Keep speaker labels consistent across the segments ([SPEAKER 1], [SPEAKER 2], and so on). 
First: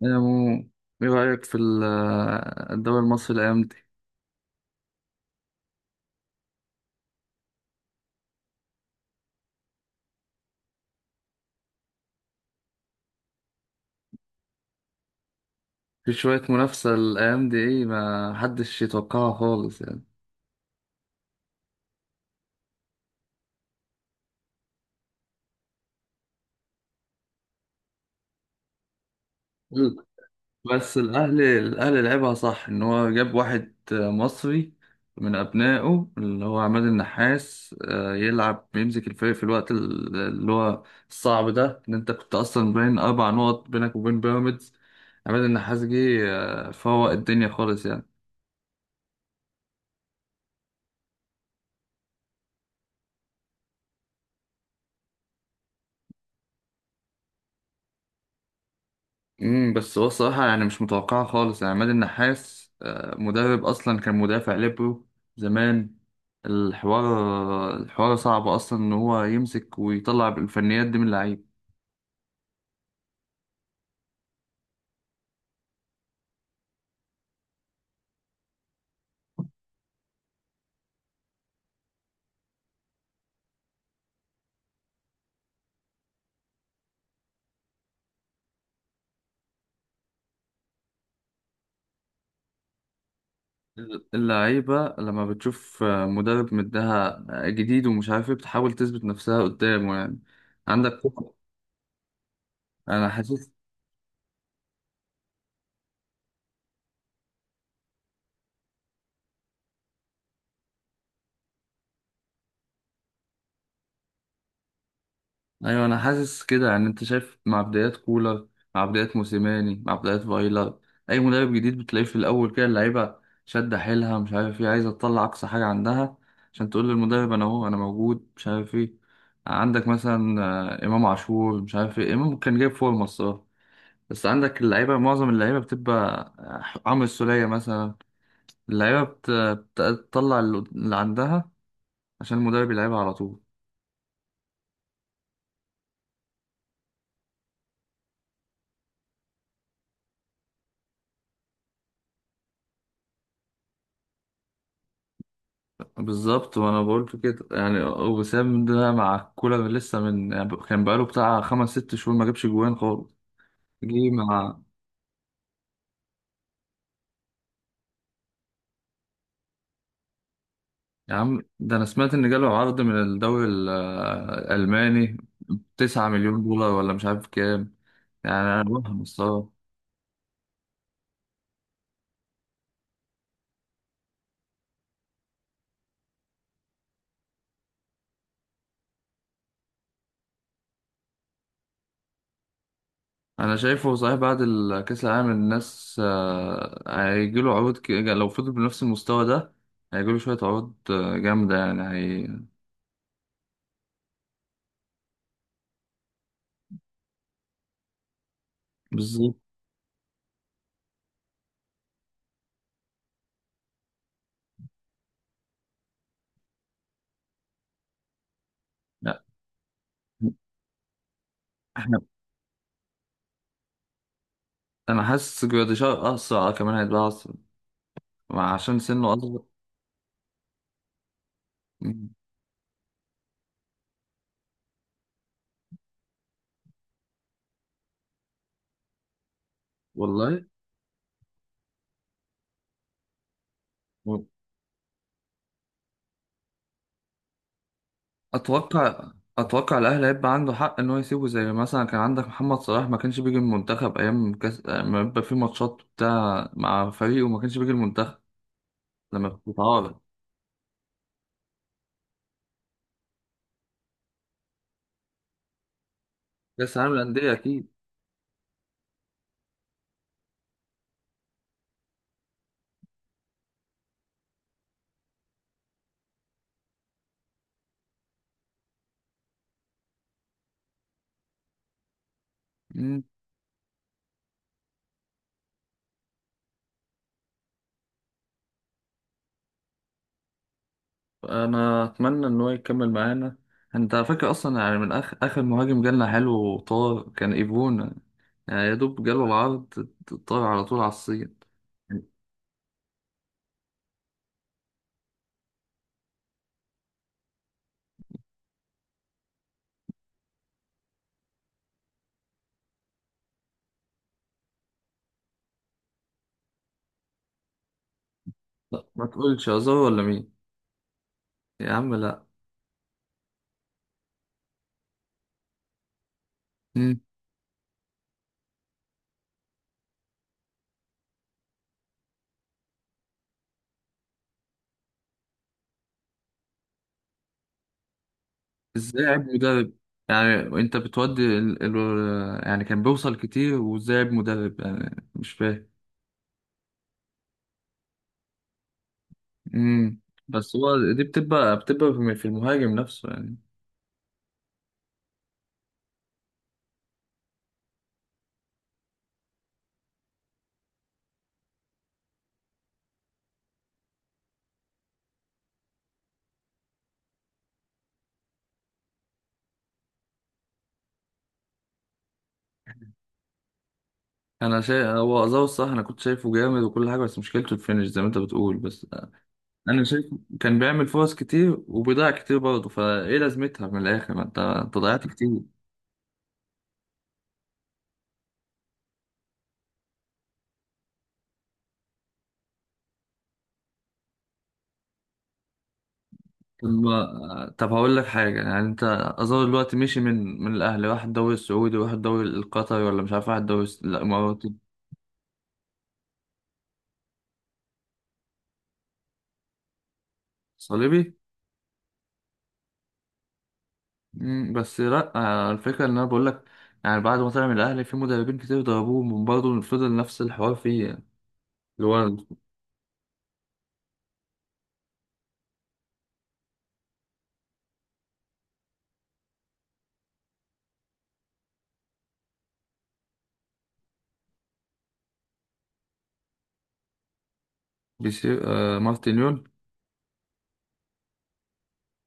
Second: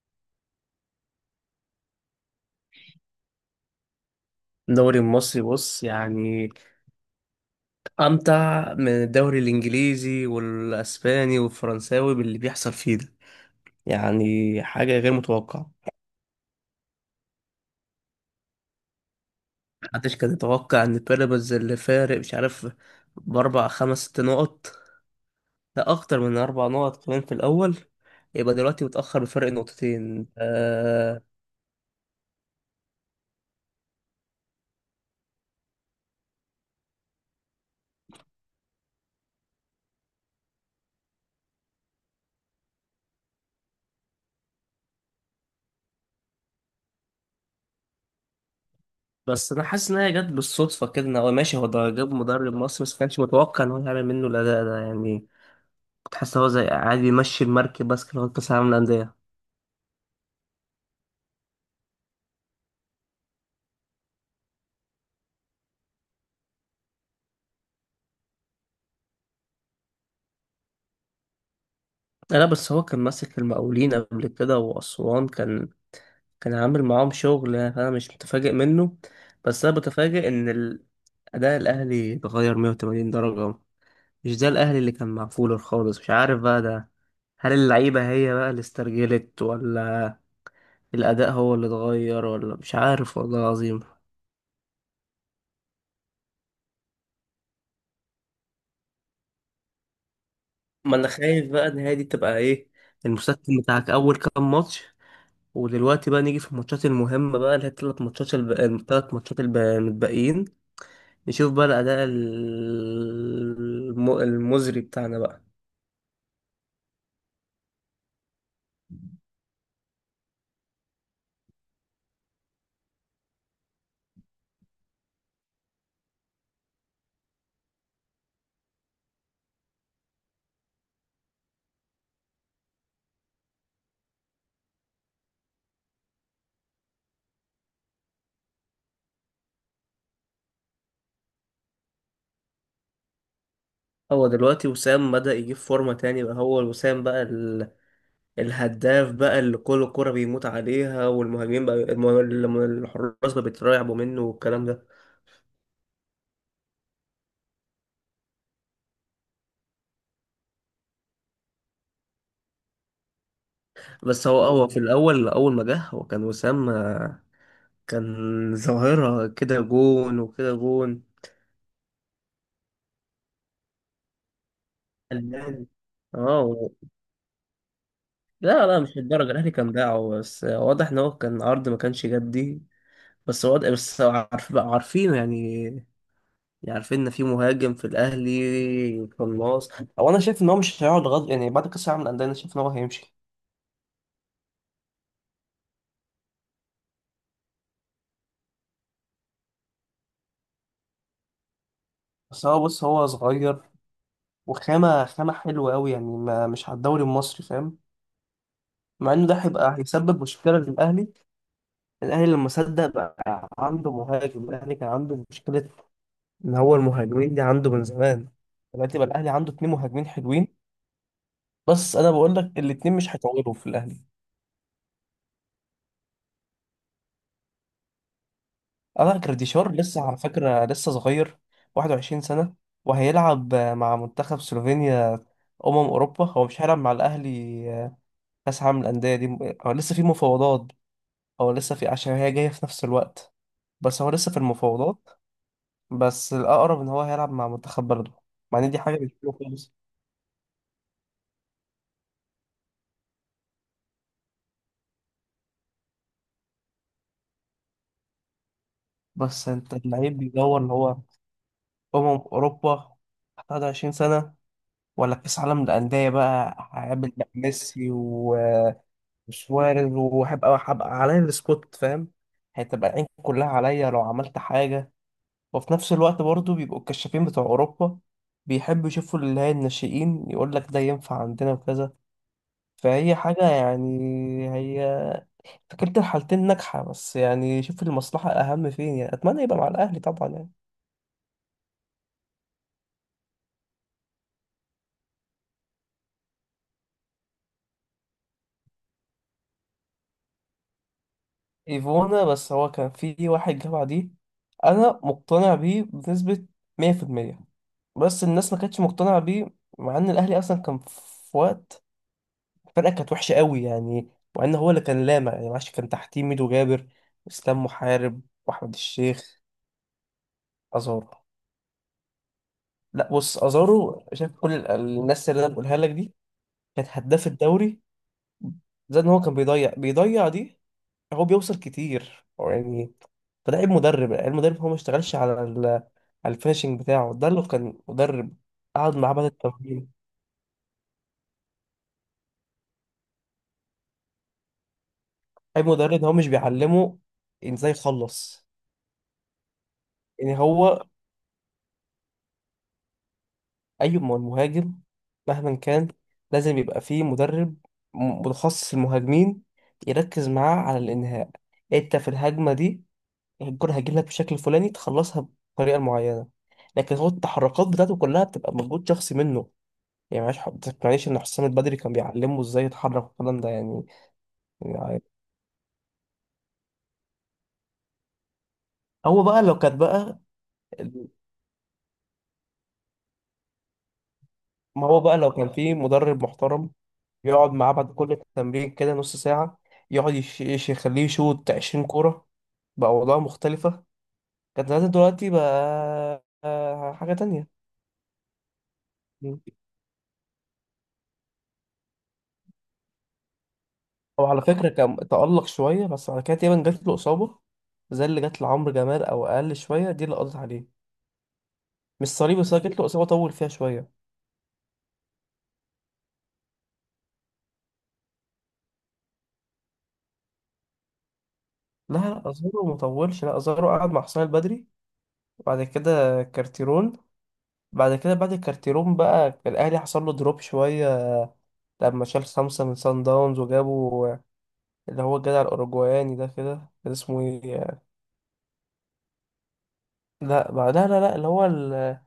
[SPEAKER 1] يا مو ايه رأيك في الدوري المصري الأيام دي؟
[SPEAKER 2] الدوري المصري بص يعني أمتع من الدوري الإنجليزي والأسباني والفرنساوي باللي بيحصل فيه ده. يعني حاجة غير متوقعة.
[SPEAKER 1] في شوية منافسة الأيام دي ايه ما حدش يتوقعها خالص يعني.
[SPEAKER 2] محدش كان يتوقع إن بيراميدز اللي فارق مش عارف بأربع خمس ست نقط، لا أكتر من أربع نقط كمان في الأول، يبقى دلوقتي متأخر بفرق
[SPEAKER 1] مم.
[SPEAKER 2] نقطتين.
[SPEAKER 1] بس الأهلي لعبها صح إن هو جاب واحد مصري من أبنائه اللي هو عماد النحاس يلعب يمسك الفريق في الوقت اللي هو الصعب ده إن أنت كنت أصلا باين 4 نقط بينك وبين بيراميدز. عماد النحاس جه فوق الدنيا خالص يعني.
[SPEAKER 2] بس أنا حاسس إن هي جت بالصدفة كده، إن هو ماشي، هو ده جاب مدرب مصري بس كانش متوقع إن هو يعمل منه الأداء ده يعني. كنت حاسس إن هو زي عادي يمشي المركب بس كده لغاية كأس العالم للأندية.
[SPEAKER 1] بس هو الصراحة يعني مش متوقعة خالص يعني عماد النحاس مدرب أصلا كان مدافع ليبرو زمان. الحوار صعب أصلا إن هو يمسك ويطلع الفنيات دي من اللعيب.
[SPEAKER 2] لا لا، بس هو كان ماسك المقاولين قبل كده وأسوان، كان كان عامل معاهم شغل يعني، أنا مش متفاجئ منه. بس أنا بتفاجئ إن أداء الأهلي اتغير 180 درجة. مش ده الأهلي اللي كان مع فولر خالص، مش عارف بقى ده. هل اللعيبة هي بقى اللي استرجلت، ولا الأداء هو اللي اتغير، ولا مش عارف والله العظيم.
[SPEAKER 1] اللعيبة لما بتشوف مدرب مدها جديد ومش عارف إيه بتحاول تثبت نفسها قدامه يعني.
[SPEAKER 2] ما
[SPEAKER 1] عندك
[SPEAKER 2] أنا
[SPEAKER 1] كوكا،
[SPEAKER 2] خايف بقى إن هي دي تبقى إيه،
[SPEAKER 1] أنا حاسس.
[SPEAKER 2] المسكن بتاعك أول كام ماتش، ودلوقتي بقى نيجي في الماتشات المهمة بقى اللي هي التلات ماتشات المتبقيين. نشوف بقى الأداء المزري بتاعنا بقى.
[SPEAKER 1] ايوه انا حاسس كده يعني، انت شايف مع بدايات كولر، مع بدايات موسيماني، مع بدايات فايلر، اي مدرب جديد بتلاقيه في الاول كده اللعيبه شادة حيلها مش عارف ايه، عايزه تطلع اقصى حاجه عندها عشان تقول للمدرب انا اهو، انا موجود مش عارف ايه. عندك مثلا امام عاشور مش عارف ايه، امام كان جايب فورمه الصراحه. بس عندك اللعيبه، معظم اللعيبه بتبقى عمرو السوليه مثلا. اللعيبه بت- بتطلع اللي عندها عشان المدرب يلعبها على طول.
[SPEAKER 2] دلوقتي وسام بدأ يجيب فورمة تاني بقى، هو وسام بقى الهداف بقى اللي كل كرة بيموت عليها، والمهاجمين بقى الحراس بقى بيترعبوا منه والكلام ده.
[SPEAKER 1] بالظبط، وانا بقول كده يعني وسام ده مع كولر لسه من، يعني كان بقاله بتاع خمس ست شهور ما جابش جوان خالص. جه
[SPEAKER 2] بس هو
[SPEAKER 1] مع،
[SPEAKER 2] هو في الأول أول ما جه هو كان وسام، كان ظاهرة كده، جون وكده جون،
[SPEAKER 1] يا عم ده انا سمعت ان جاله عرض من الدوري الالماني،
[SPEAKER 2] فنان.
[SPEAKER 1] تسعة
[SPEAKER 2] اه
[SPEAKER 1] مليون
[SPEAKER 2] و-
[SPEAKER 1] دولار ولا مش عارف كام، يعني انا
[SPEAKER 2] لا لا، مش
[SPEAKER 1] بفهم
[SPEAKER 2] للدرجة،
[SPEAKER 1] الصراحه.
[SPEAKER 2] الأهلي كان باعه، بس واضح إن هو كان عرض ما كانش جدي. بس هو عارف بقى، عارفينه يعني. يعني عارفين ان في مهاجم في الاهلي قناص. او انا شايف ان هو مش هيقعد غد يعني، بعد كاس العالم للانديه انا شايف ان هو هيمشي.
[SPEAKER 1] انا شايفه صحيح بعد كاس العالم الناس هيجيله عروض، لو فضل بنفس المستوى ده هيجيله شويه عروض جامده يعني هي.
[SPEAKER 2] بس هو بص، هو صغير، وخامه حلوه قوي يعني، ما مش على الدوري المصري، فاهم. مع انه ده
[SPEAKER 1] بالظبط.
[SPEAKER 2] هيبقى هيسبب مشكله للاهلي. الاهلي لما صدق بقى عنده مهاجم، الاهلي كان عنده مشكله ان هو المهاجمين دي عنده من زمان. دلوقتي بقى الاهلي عنده اتنين مهاجمين
[SPEAKER 1] لا،
[SPEAKER 2] حلوين. بس انا بقول لك الاتنين مش هيطولوا في الاهلي.
[SPEAKER 1] انا حاسس جراديشار اسرع، كمان هيبقى اسرع عشان سنه
[SPEAKER 2] ألان
[SPEAKER 1] اصغر.
[SPEAKER 2] جراديشار لسه على فكرة لسه صغير،
[SPEAKER 1] مم.
[SPEAKER 2] 21 سنة، وهيلعب مع منتخب سلوفينيا، أمم أوروبا. هو مش هيلعب مع الأهلي آه، كأس عالم الأندية دي. هو لسه في
[SPEAKER 1] والله.
[SPEAKER 2] مفاوضات. هو لسه في، عشان هي جاية في نفس الوقت، بس هو
[SPEAKER 1] و-
[SPEAKER 2] لسه في المفاوضات. بس الأقرب إن هو هيلعب مع منتخب بلده، مع إن دي حاجة
[SPEAKER 1] اتوقع.
[SPEAKER 2] مش حلوة خالص.
[SPEAKER 1] اتوقع الاهلي هيبقى عنده حق ان هو يسيبه، زي مثلا كان عندك محمد صلاح ما كانش بيجي المنتخب ايام كاس، ما يبقى في ماتشات بتاع مع فريقه وما كانش بيجي المنتخب لما كنت
[SPEAKER 2] بس أنت
[SPEAKER 1] بتعارض.
[SPEAKER 2] اللعيب بيدور إن هو أمم أوروبا، 21 سنة، ولا كأس عالم الأندية بقى
[SPEAKER 1] كاس العالم
[SPEAKER 2] هيقابل بقى
[SPEAKER 1] للانديه اكيد.
[SPEAKER 2] ميسي؟ مش وارد. هبقى عليا السبوت، فاهم. هتبقى العين كلها عليا لو عملت حاجة. وفي نفس الوقت برضو بيبقوا الكشافين بتوع أوروبا بيحبوا يشوفوا اللي هي الناشئين، يقول لك ده ينفع عندنا وكذا.
[SPEAKER 1] مم.
[SPEAKER 2] فهي حاجة يعني، هي فكرة الحالتين ناجحة، بس يعني شوف المصلحة أهم فين يعني. أتمنى يبقى مع الأهلي طبعا يعني.
[SPEAKER 1] انا اتمنى ان هو يكمل معانا. انت فاكر اصلا يعني من اخر اخر مهاجم جالنا حلو وطار، كان ايفون يعني، يا دوب جاله العرض طار على طول على الصين.
[SPEAKER 2] ايفونا، بس هو كان في واحد جه بعديه انا مقتنع بيه بنسبة 100%، بس الناس ما كانتش مقتنعة بيه. مع ان الاهلي اصلا كان في وقت الفرقة كانت وحشة قوي يعني، مع ان هو اللي كان لامع يعني. معلش كان تحتيه ميدو جابر، اسلام محارب، واحمد
[SPEAKER 1] لا ما
[SPEAKER 2] الشيخ،
[SPEAKER 1] تقولش أزار ولا مين.
[SPEAKER 2] ازارو.
[SPEAKER 1] يا عم لا.
[SPEAKER 2] لا بص، ازارو شايف كل الناس اللي انا بقولها لك دي كانت
[SPEAKER 1] مم.
[SPEAKER 2] هداف الدوري. زائد ان هو كان بيضيع دي، هو بيوصل كتير يعني. فده عيب مدرب، المدرب هو ما اشتغلش على على الفينشنج بتاعه ده. لو كان مدرب قعد
[SPEAKER 1] ازاي
[SPEAKER 2] معاه
[SPEAKER 1] عيب
[SPEAKER 2] بعد
[SPEAKER 1] مدرب؟
[SPEAKER 2] التمرين.
[SPEAKER 1] يعني انت بتودي ال... ال... يعني كان بيوصل كتير، وازاي عيب مدرب يعني مش فاهم.
[SPEAKER 2] عيب مدرب إن هو مش بيعلمه ازاي يخلص
[SPEAKER 1] مم.
[SPEAKER 2] يعني.
[SPEAKER 1] بس
[SPEAKER 2] هو
[SPEAKER 1] هو دي بتبقى، بتبقى في المهاجم نفسه يعني.
[SPEAKER 2] اي مهاجم مهما كان لازم يبقى فيه مدرب متخصص المهاجمين يركز معاه على الانهاء. انت في الهجمه دي الكره هتجيلك لك بشكل فلاني، تخلصها بطريقه معينه. لكن هو التحركات بتاعته كلها بتبقى مجهود شخصي منه. يعني معلش، ما تقنعنيش ان حسام البدري كان بيعلمه ازاي يتحرك والكلام ده يعني.
[SPEAKER 1] انا شايف
[SPEAKER 2] يعني
[SPEAKER 1] هو ازار الصح، انا كنت شايفه جامد وكل حاجه بس مشكلته الفينش زي ما انت بتقول بس.
[SPEAKER 2] هو بقى لو كانت
[SPEAKER 1] انا شايف
[SPEAKER 2] بقى،
[SPEAKER 1] كان بيعمل فرص كتير وبيضيع كتير برضه، فايه لازمتها من الاخر ما انت
[SPEAKER 2] ما هو
[SPEAKER 1] ضيعت
[SPEAKER 2] بقى لو
[SPEAKER 1] كتير.
[SPEAKER 2] كان في مدرب محترم يقعد معاه بعد كل تمرين كده نص ساعة، يقعد يخليه يشوط 20 كورة، بقى أوضاع مختلفة كانت زمان. دلوقتي بقى
[SPEAKER 1] طب
[SPEAKER 2] حاجة
[SPEAKER 1] ما-
[SPEAKER 2] تانية.
[SPEAKER 1] طب هقول لك حاجة يعني انت،
[SPEAKER 2] مم.
[SPEAKER 1] اظن دلوقتي مشي من الاهلي واحد الدوري السعودي وواحد الدوري القطري ولا مش عارف واحد الدوري الس-، لا
[SPEAKER 2] هو على
[SPEAKER 1] الاماراتي.
[SPEAKER 2] فكرة كان تألق شوية، بس بعد كده تقريبا جات له إصابة زي اللي جات لعمرو جمال أو أقل شوية، دي اللي قضت عليه.
[SPEAKER 1] صليبي.
[SPEAKER 2] مش صليبي، بس جات له إصابة طول فيها شوية.
[SPEAKER 1] مم، بس لا الفكرة ان انا بقول لك يعني بعد ما طلع من الاهلي في مدربين كتير ضربوه برضه فضل نفس الحوار فيه يعني. اللي
[SPEAKER 2] لا
[SPEAKER 1] هو
[SPEAKER 2] لا، ازارو مطولش، لا ازارو قعد مع حسام البدري وبعد كده كارتيرون. بعد كده بعد الكارتيرون بقى الاهلي حصل له دروب شويه، لما شال خمسه من سان داونز وجابوا اللي هو الجدع الاوروجواني ده، كده كان اسمه ايه.
[SPEAKER 1] بيسير، آه مارتينيول.
[SPEAKER 2] لا بعد، لا لا لا اللي هو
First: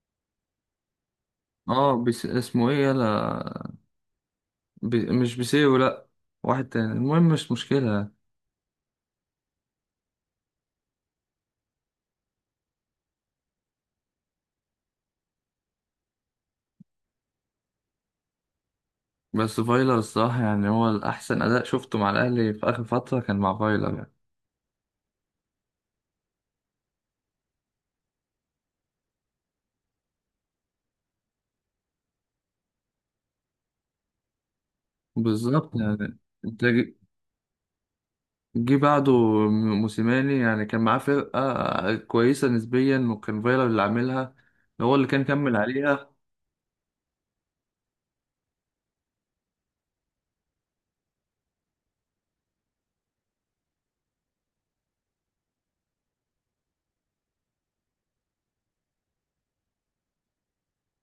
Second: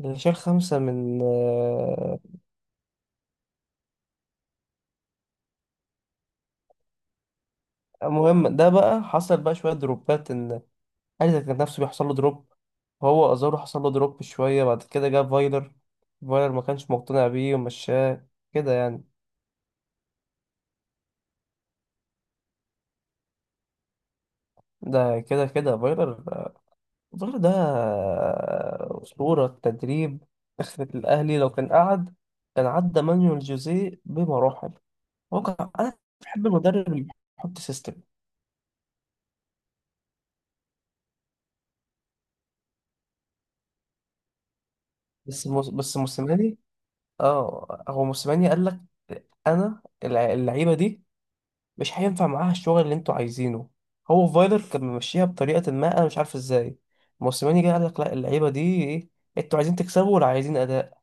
[SPEAKER 2] اللي شال خمسه من
[SPEAKER 1] اه بيس اسمه ايه يلا، بي مش بيسيرو لا، واحد تاني المهم مش مشكلة يعني.
[SPEAKER 2] المهم ده بقى. حصل بقى شويه دروبات، ان الاهلي ده كان نفسه بيحصل له دروب. هو ازارو حصل له دروب شويه، بعد كده جاب فايلر. فايلر ما كانش مقتنع بيه ومشاه كده يعني.
[SPEAKER 1] بس فايلر الصراحة يعني هو الأحسن أداء شفته مع الأهلي في آخر فترة كان مع فايلر يعني.
[SPEAKER 2] ده كده كده فايلر. فايلر ده أسطورة تدريب. أخرة الأهلي لو كان قعد كان عدى مانويل جوزيه بمراحل. هو كان
[SPEAKER 1] بالظبط
[SPEAKER 2] أنا
[SPEAKER 1] يعني.
[SPEAKER 2] بحب
[SPEAKER 1] انت
[SPEAKER 2] المدرب
[SPEAKER 1] جي،
[SPEAKER 2] اللي بيحط سيستم.
[SPEAKER 1] جه بعده موسيماني، يعني كان معاه فرقة كويسة نسبيا، وكان فايلر اللي عاملها، هو اللي كان
[SPEAKER 2] بس
[SPEAKER 1] كمل
[SPEAKER 2] موس- بس
[SPEAKER 1] عليها.
[SPEAKER 2] موسيماني اه، هو موسيماني قال لك أنا اللعيبة دي مش هينفع معاها الشغل اللي أنتوا عايزينه. هو فايلر كان ممشيها بطريقة ما، أنا مش عارف إزاي. موسيماني جه قال لك لا، اللعيبة دي إيه، أنتوا عايزين تكسبوا ولا عايزين أداء؟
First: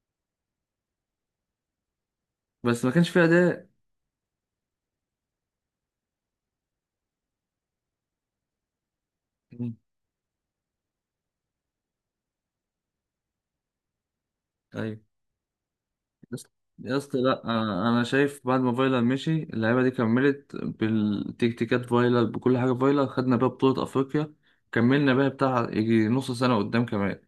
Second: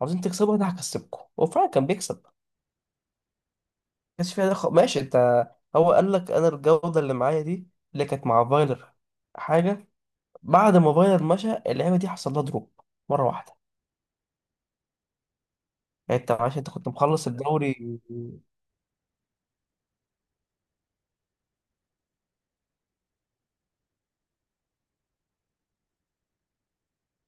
[SPEAKER 2] عاوزين تكسبوا، أنا هكسبكم. وفعلا كان بيكسب،
[SPEAKER 1] بس ما كانش فيها أداء.
[SPEAKER 2] كانش فيها دخل، ماشي انت. هو قال لك انا الجوده اللي معايا دي اللي كانت مع فايلر
[SPEAKER 1] مم.
[SPEAKER 2] حاجه. بعد ما فايلر مشى اللعبه دي حصل لها دروب مره واحده.
[SPEAKER 1] أيوة.
[SPEAKER 2] يعني انت
[SPEAKER 1] بس-،
[SPEAKER 2] عشان انت كنت
[SPEAKER 1] يا اسطى
[SPEAKER 2] مخلص
[SPEAKER 1] لا،
[SPEAKER 2] الدوري.
[SPEAKER 1] أنا شايف بعد ما فايلر مشي اللعيبة دي كملت بالتكتيكات فايلر، بكل حاجة فايلر خدنا بيها بطولة أفريقيا، كملنا بيها بتاع يجي نص سنة قدام كمان.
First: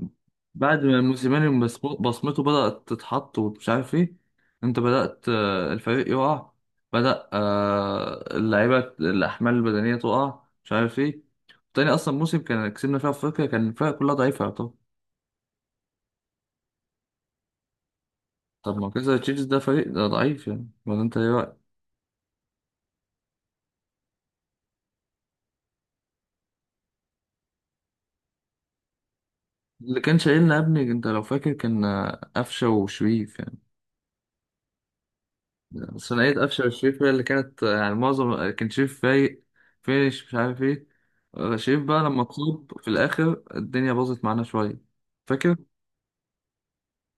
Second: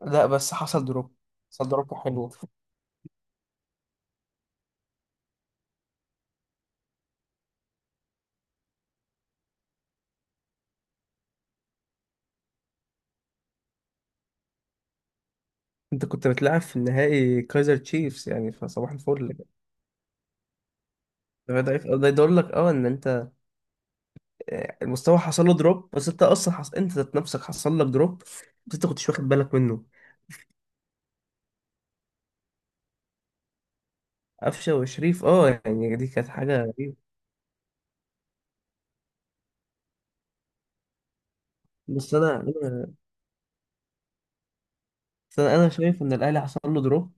[SPEAKER 2] لا، بس
[SPEAKER 1] بعد
[SPEAKER 2] حصل
[SPEAKER 1] ما
[SPEAKER 2] دروب،
[SPEAKER 1] موسيماني
[SPEAKER 2] حصل دروب حلو.
[SPEAKER 1] بصمته بدأت تتحط ومش عارف ايه، انت بدأت الفريق يقع، بدأ اللعيبة الأحمال البدنية تقع مش عارف ايه. تاني أصلا موسم كان كسبنا فيها أفريقيا كان الفرق كلها ضعيفة. طب،
[SPEAKER 2] انت كنت بتلعب في النهائي كايزر تشيفز يعني،
[SPEAKER 1] طب ما
[SPEAKER 2] فصباح
[SPEAKER 1] كذا
[SPEAKER 2] الفل
[SPEAKER 1] تشيلسي
[SPEAKER 2] ده.
[SPEAKER 1] ده فريق ده ضعيف يعني، ولا انت ايه
[SPEAKER 2] ده
[SPEAKER 1] رأيك؟
[SPEAKER 2] ده يدل لك اه ان انت اه، المستوى حصل له دروب. بس انت اصلا انت ذات نفسك حصل لك دروب، بس انت كنتش واخد بالك منه.
[SPEAKER 1] اللي كان شايلنا يا ابني انت لو فاكر كان قفشة وشريف يعني.
[SPEAKER 2] قفشه وشريف، اه يعني دي كانت
[SPEAKER 1] ثنائية
[SPEAKER 2] حاجه
[SPEAKER 1] أفشة
[SPEAKER 2] غريبه.
[SPEAKER 1] والشريف هي اللي كانت يعني معظم كان شريف فايق فيش مش عارف ايه. شريف بقى
[SPEAKER 2] بس
[SPEAKER 1] لما
[SPEAKER 2] انا
[SPEAKER 1] اتصاب في
[SPEAKER 2] انا
[SPEAKER 1] الآخر الدنيا باظت معانا شوية.
[SPEAKER 2] بس انا
[SPEAKER 1] فاكر،
[SPEAKER 2] أنا شايف ان الاهلي حصل له دروب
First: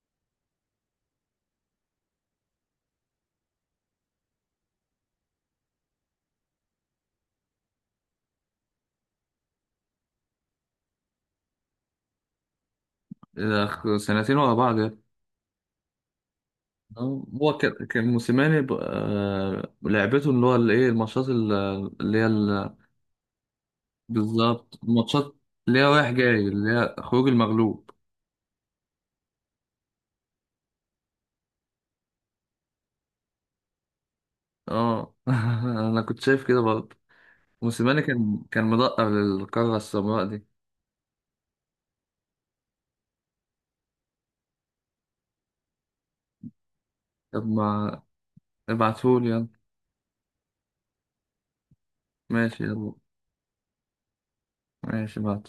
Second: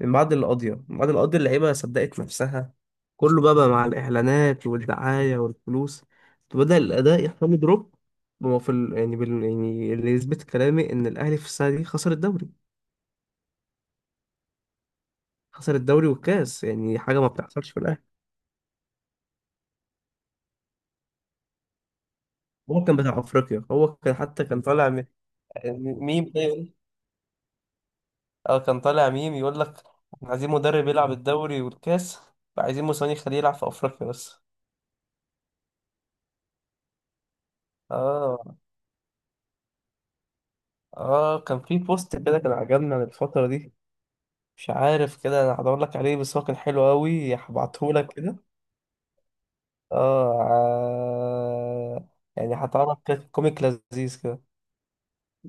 [SPEAKER 2] من بعد القضيه. من بعد القضيه اللعيبه صدقت نفسها، كله بقى، بقى مع الاعلانات والدعايه والفلوس، بدا الاداء يحصل له دروب. هو في يعني يعني اللي يثبت كلامي ان الاهلي في السنه دي خسر الدوري،
[SPEAKER 1] سنتين ورا بعض يعني.
[SPEAKER 2] خسر الدوري والكاس، يعني حاجه ما
[SPEAKER 1] هو
[SPEAKER 2] بتحصلش في
[SPEAKER 1] كان
[SPEAKER 2] الاهلي.
[SPEAKER 1] كان موسيماني لعبته اللي هو الايه الماتشات اللي هي
[SPEAKER 2] هو كان بتاع افريقيا، هو كان حتى كان
[SPEAKER 1] بالظبط
[SPEAKER 2] طالع
[SPEAKER 1] الماتشات اللي
[SPEAKER 2] يعني
[SPEAKER 1] هي رايح
[SPEAKER 2] ميم
[SPEAKER 1] جاي،
[SPEAKER 2] ده
[SPEAKER 1] اللي هي خروج المغلوب.
[SPEAKER 2] اه كان طالع ميم يقول لك احنا عايزين مدرب يلعب الدوري والكاس، فعايزين موسيماني يخليه يلعب في افريقيا بس.
[SPEAKER 1] اه انا كنت شايف كده برضه، موسيماني كان
[SPEAKER 2] اه
[SPEAKER 1] كان مدقق للقارة السمراء دي.
[SPEAKER 2] اه كان في بوست كده كان عجبني عن الفترة دي، مش عارف كده، انا هدور لك عليه بس هو كان حلو قوي،
[SPEAKER 1] طب
[SPEAKER 2] هبعته
[SPEAKER 1] ما،
[SPEAKER 2] لك كده.
[SPEAKER 1] ابعتهولي يلا.
[SPEAKER 2] اه ع- يعني
[SPEAKER 1] ماشي يلا،
[SPEAKER 2] هتعرف كده، كوميك لذيذ كده.
[SPEAKER 1] ماشي بعد.